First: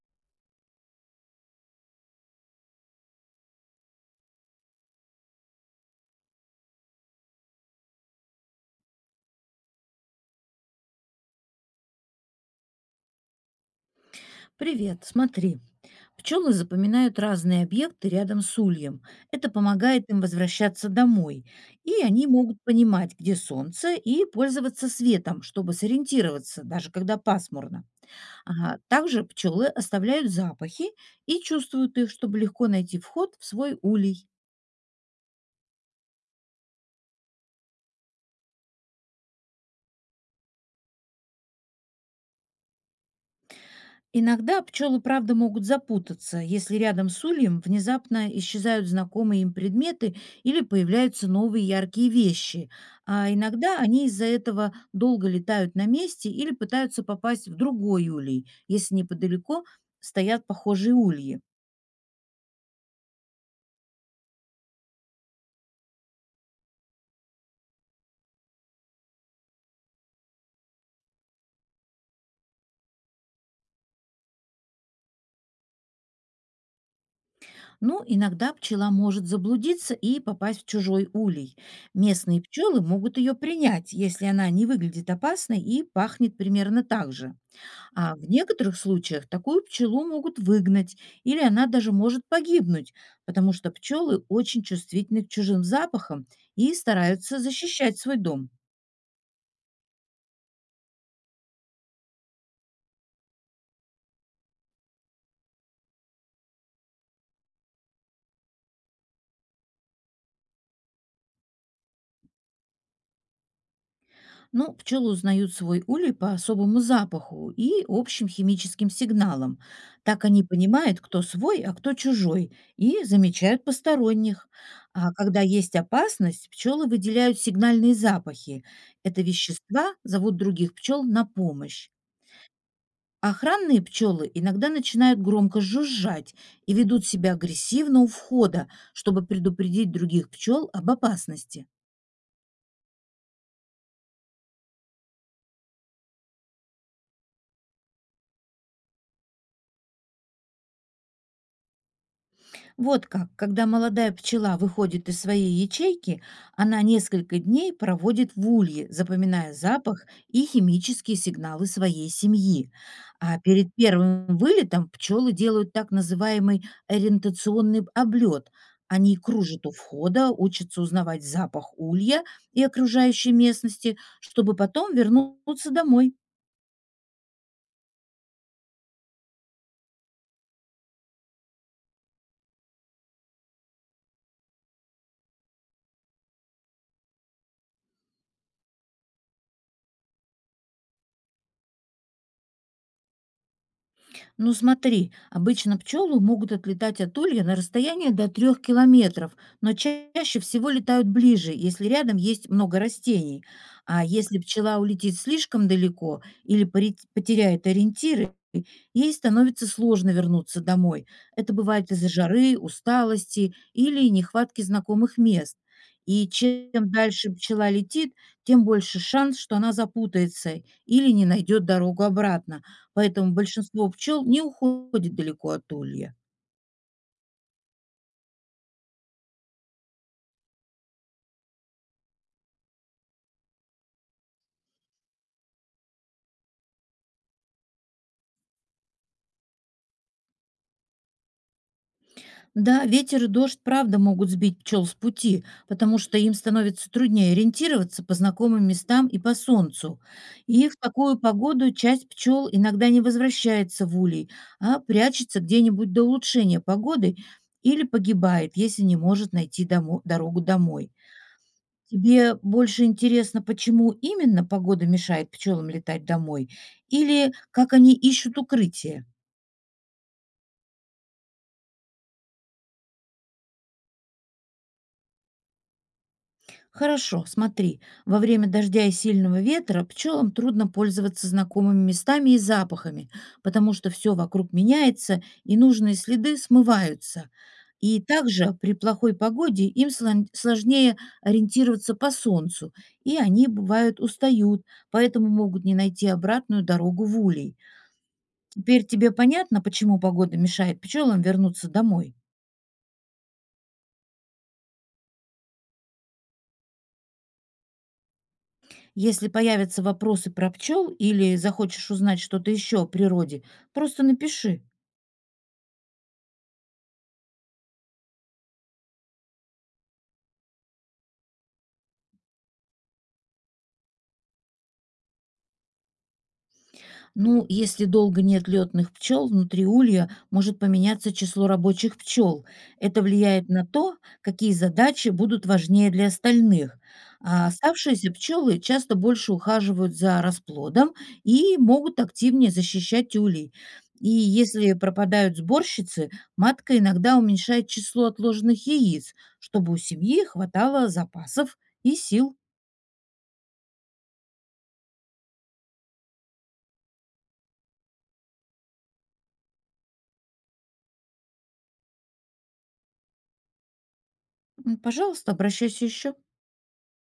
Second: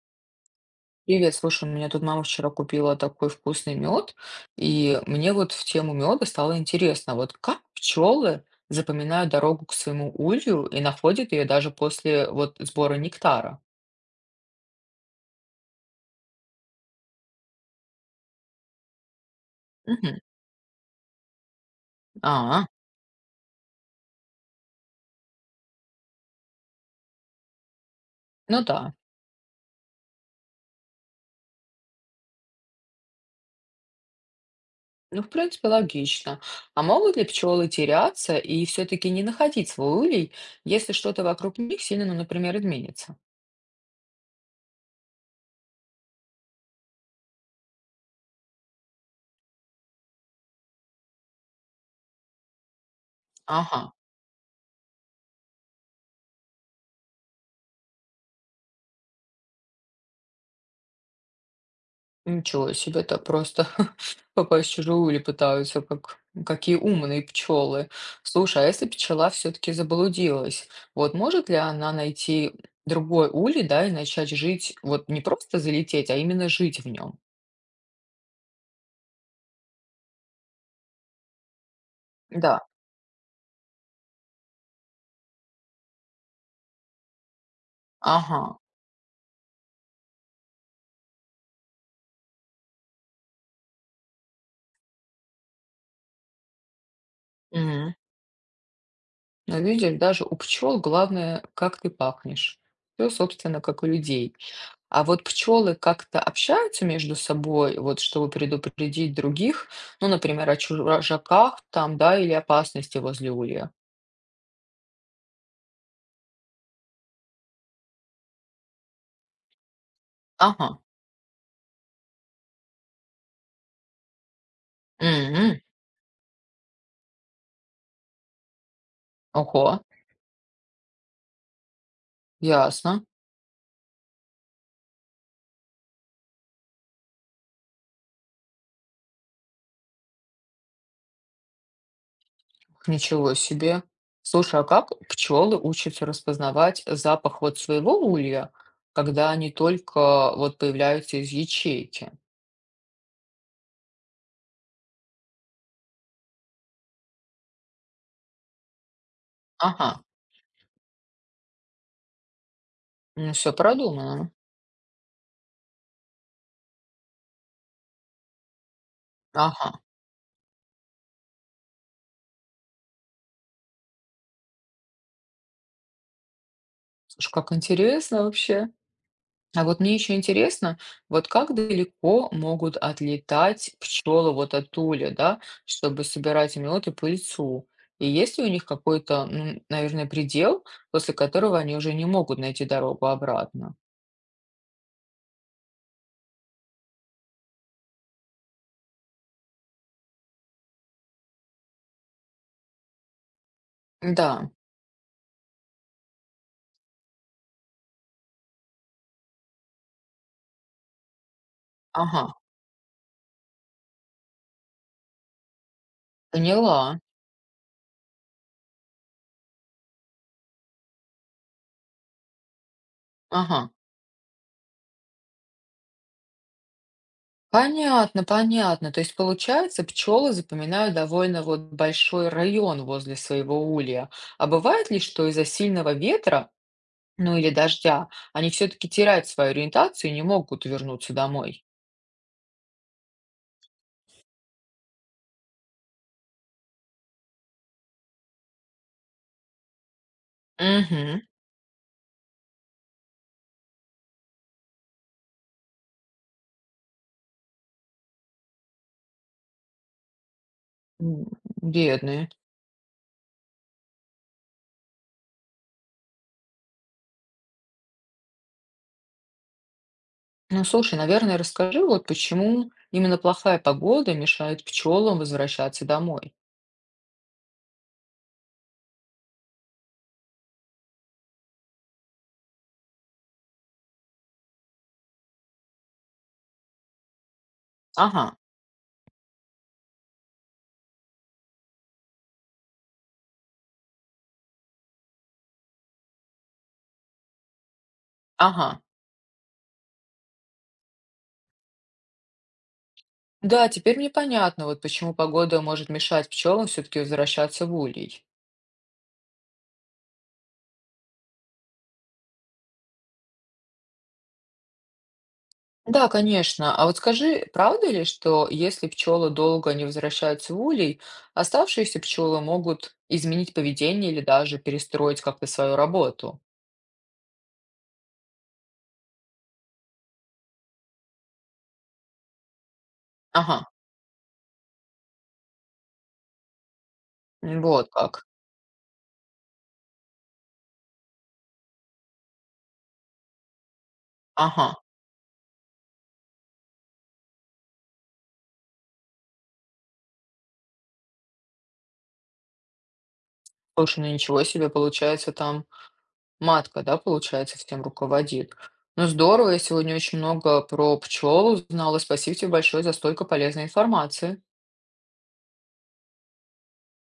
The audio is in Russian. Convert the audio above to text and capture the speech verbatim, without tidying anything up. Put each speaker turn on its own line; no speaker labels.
Привет, слушай, у меня тут мама вчера купила такой вкусный мед, и мне вот в тему меда стало интересно, вот как пчелы запоминают дорогу к своему улью и находят ее даже после вот сбора нектара?
Привет, смотри. Пчелы запоминают разные объекты рядом с ульем. Это помогает
Мгм.
им возвращаться домой. И они могут
А,
понимать, где солнце, и пользоваться светом, чтобы сориентироваться, даже когда пасмурно.
ну
А
да,
также пчелы оставляют запахи и чувствуют их, чтобы легко найти вход в свой улей.
ну в принципе логично. А могут ли пчелы теряться и все-таки не находить свой улей, если что-то вокруг них сильно, ну, например, изменится?
Иногда пчелы, правда, могут запутаться, если рядом с ульем внезапно исчезают знакомые им предметы или появляются новые яркие вещи. А иногда
Ага.
они из-за этого долго летают на месте или пытаются попасть в другой улей, если неподалеко стоят похожие ульи.
Ничего себе, это просто попасть в чужую или пытаются, как какие умные пчелы. Слушай, а если пчела все-таки заблудилась, вот может ли она найти другой улей, да, и начать жить, вот не просто залететь, а именно жить в нем?
Ну, иногда пчела может заблудиться и попасть в чужой улей. Местные
Да.
пчелы могут ее принять, если она не выглядит опасной и пахнет примерно так же. А в
Ага.
некоторых случаях такую пчелу могут выгнать, или она даже может погибнуть, потому что пчелы очень чувствительны к чужим запахам и стараются защищать свой дом.
Но видишь, даже у пчел главное, как ты пахнешь. Все, собственно, как у людей. А вот пчелы как-то общаются между собой, вот чтобы предупредить других, ну, например, о чужаках там, да, или опасности возле улья.
Но пчелы узнают свой улей по особому запаху и общим химическим сигналам. Так они
Ага.
понимают, кто свой, а кто чужой, и замечают посторонних. А когда
Мгм.
есть опасность, пчелы выделяют сигнальные запахи. Это
Ого,
вещества зовут других пчел на помощь.
ясно.
Охранные пчелы иногда начинают громко жужжать и ведут себя агрессивно у входа, чтобы предупредить других пчел об опасности.
Ничего себе. Слушай, а как пчелы учатся распознавать запах вот своего улья, когда они только вот появляются из ячейки?
Вот как, когда молодая пчела выходит из своей ячейки, она несколько дней проводит в улье, запоминая
Ага,
запах и химические сигналы своей семьи.
ну
А
все
перед
продумано.
первым вылетом пчелы делают так называемый ориентационный облет. Они кружат
Ага.
у входа, учатся узнавать запах улья и окружающей местности, чтобы потом вернуться домой.
Слушай, как интересно вообще. А вот мне еще интересно, вот как далеко могут отлетать пчелы вот от уля, да, чтобы собирать мед и пыльцу? И есть ли у них какой-то, ну, наверное, предел, после которого они уже не могут найти дорогу обратно?
Ну смотри, обычно пчелы могут отлетать от улья на расстояние до трех километров, но ча- чаще всего летают ближе, если рядом есть много растений. А если
Да,
пчела улетит слишком далеко или поре- потеряет ориентиры, ей становится сложно вернуться домой. Это бывает из-за
ага,
жары, усталости или нехватки знакомых мест. И чем
поняла.
дальше пчела летит, тем больше шанс, что она запутается или не найдет дорогу обратно. Поэтому
Ага.
большинство пчел не уходит далеко от улья.
Понятно, понятно. То есть, получается, пчелы запоминают довольно вот большой район возле своего улья. А бывает ли, что из-за сильного ветра, ну или дождя, они все-таки теряют свою ориентацию и не могут вернуться домой?
Да, ветер и дождь, правда, могут сбить пчел с пути, потому что им становится труднее ориентироваться по знакомым местам и по солнцу. И в такую
Мгм.
погоду часть пчел иногда не возвращается в улей, а прячется где-нибудь до улучшения погоды или погибает, если не может найти домо- дорогу домой.
М, бедные.
Тебе больше интересно, почему именно погода мешает пчелам летать домой, или как они ищут укрытие?
Ну, слушай, наверное, расскажи, вот почему именно плохая погода мешает пчелам возвращаться домой.
Хорошо, смотри, во время дождя и сильного ветра пчелам трудно пользоваться знакомыми местами и запахами, потому что все вокруг меняется и нужные следы смываются. И
Ага,
также при плохой погоде им слон- сложнее ориентироваться по солнцу, и они, бывают, устают, поэтому могут не найти обратную дорогу в улей.
ага.
Теперь тебе понятно, почему погода мешает пчелам вернуться домой?
Да, теперь мне понятно, вот почему погода может мешать пчелам все-таки возвращаться в улей.
Если появятся вопросы про пчел или захочешь узнать что-то еще о природе, просто напиши.
Да, конечно. А вот скажи, правда ли, что если пчелы долго не возвращаются в улей, оставшиеся пчелы могут изменить поведение или даже перестроить как-то свою работу?
Ну, если долго нет летных пчел, внутри улья может поменяться число рабочих пчел. Это влияет
Ага,
на то, какие задачи будут важнее для остальных. А
м, вот
оставшиеся
как.
пчелы часто больше ухаживают за расплодом и могут активнее защищать улей. И
Ага.
если пропадают сборщицы, матка иногда уменьшает число отложенных яиц, чтобы у семьи хватало запасов и сил.
Слушай, ну ничего себе, получается, там матка, да, получается, всем руководит. Ну здорово, я сегодня очень много про пчел узнала. Спасибо тебе большое за столько полезной информации.
М, пожалуйста, обращайся еще.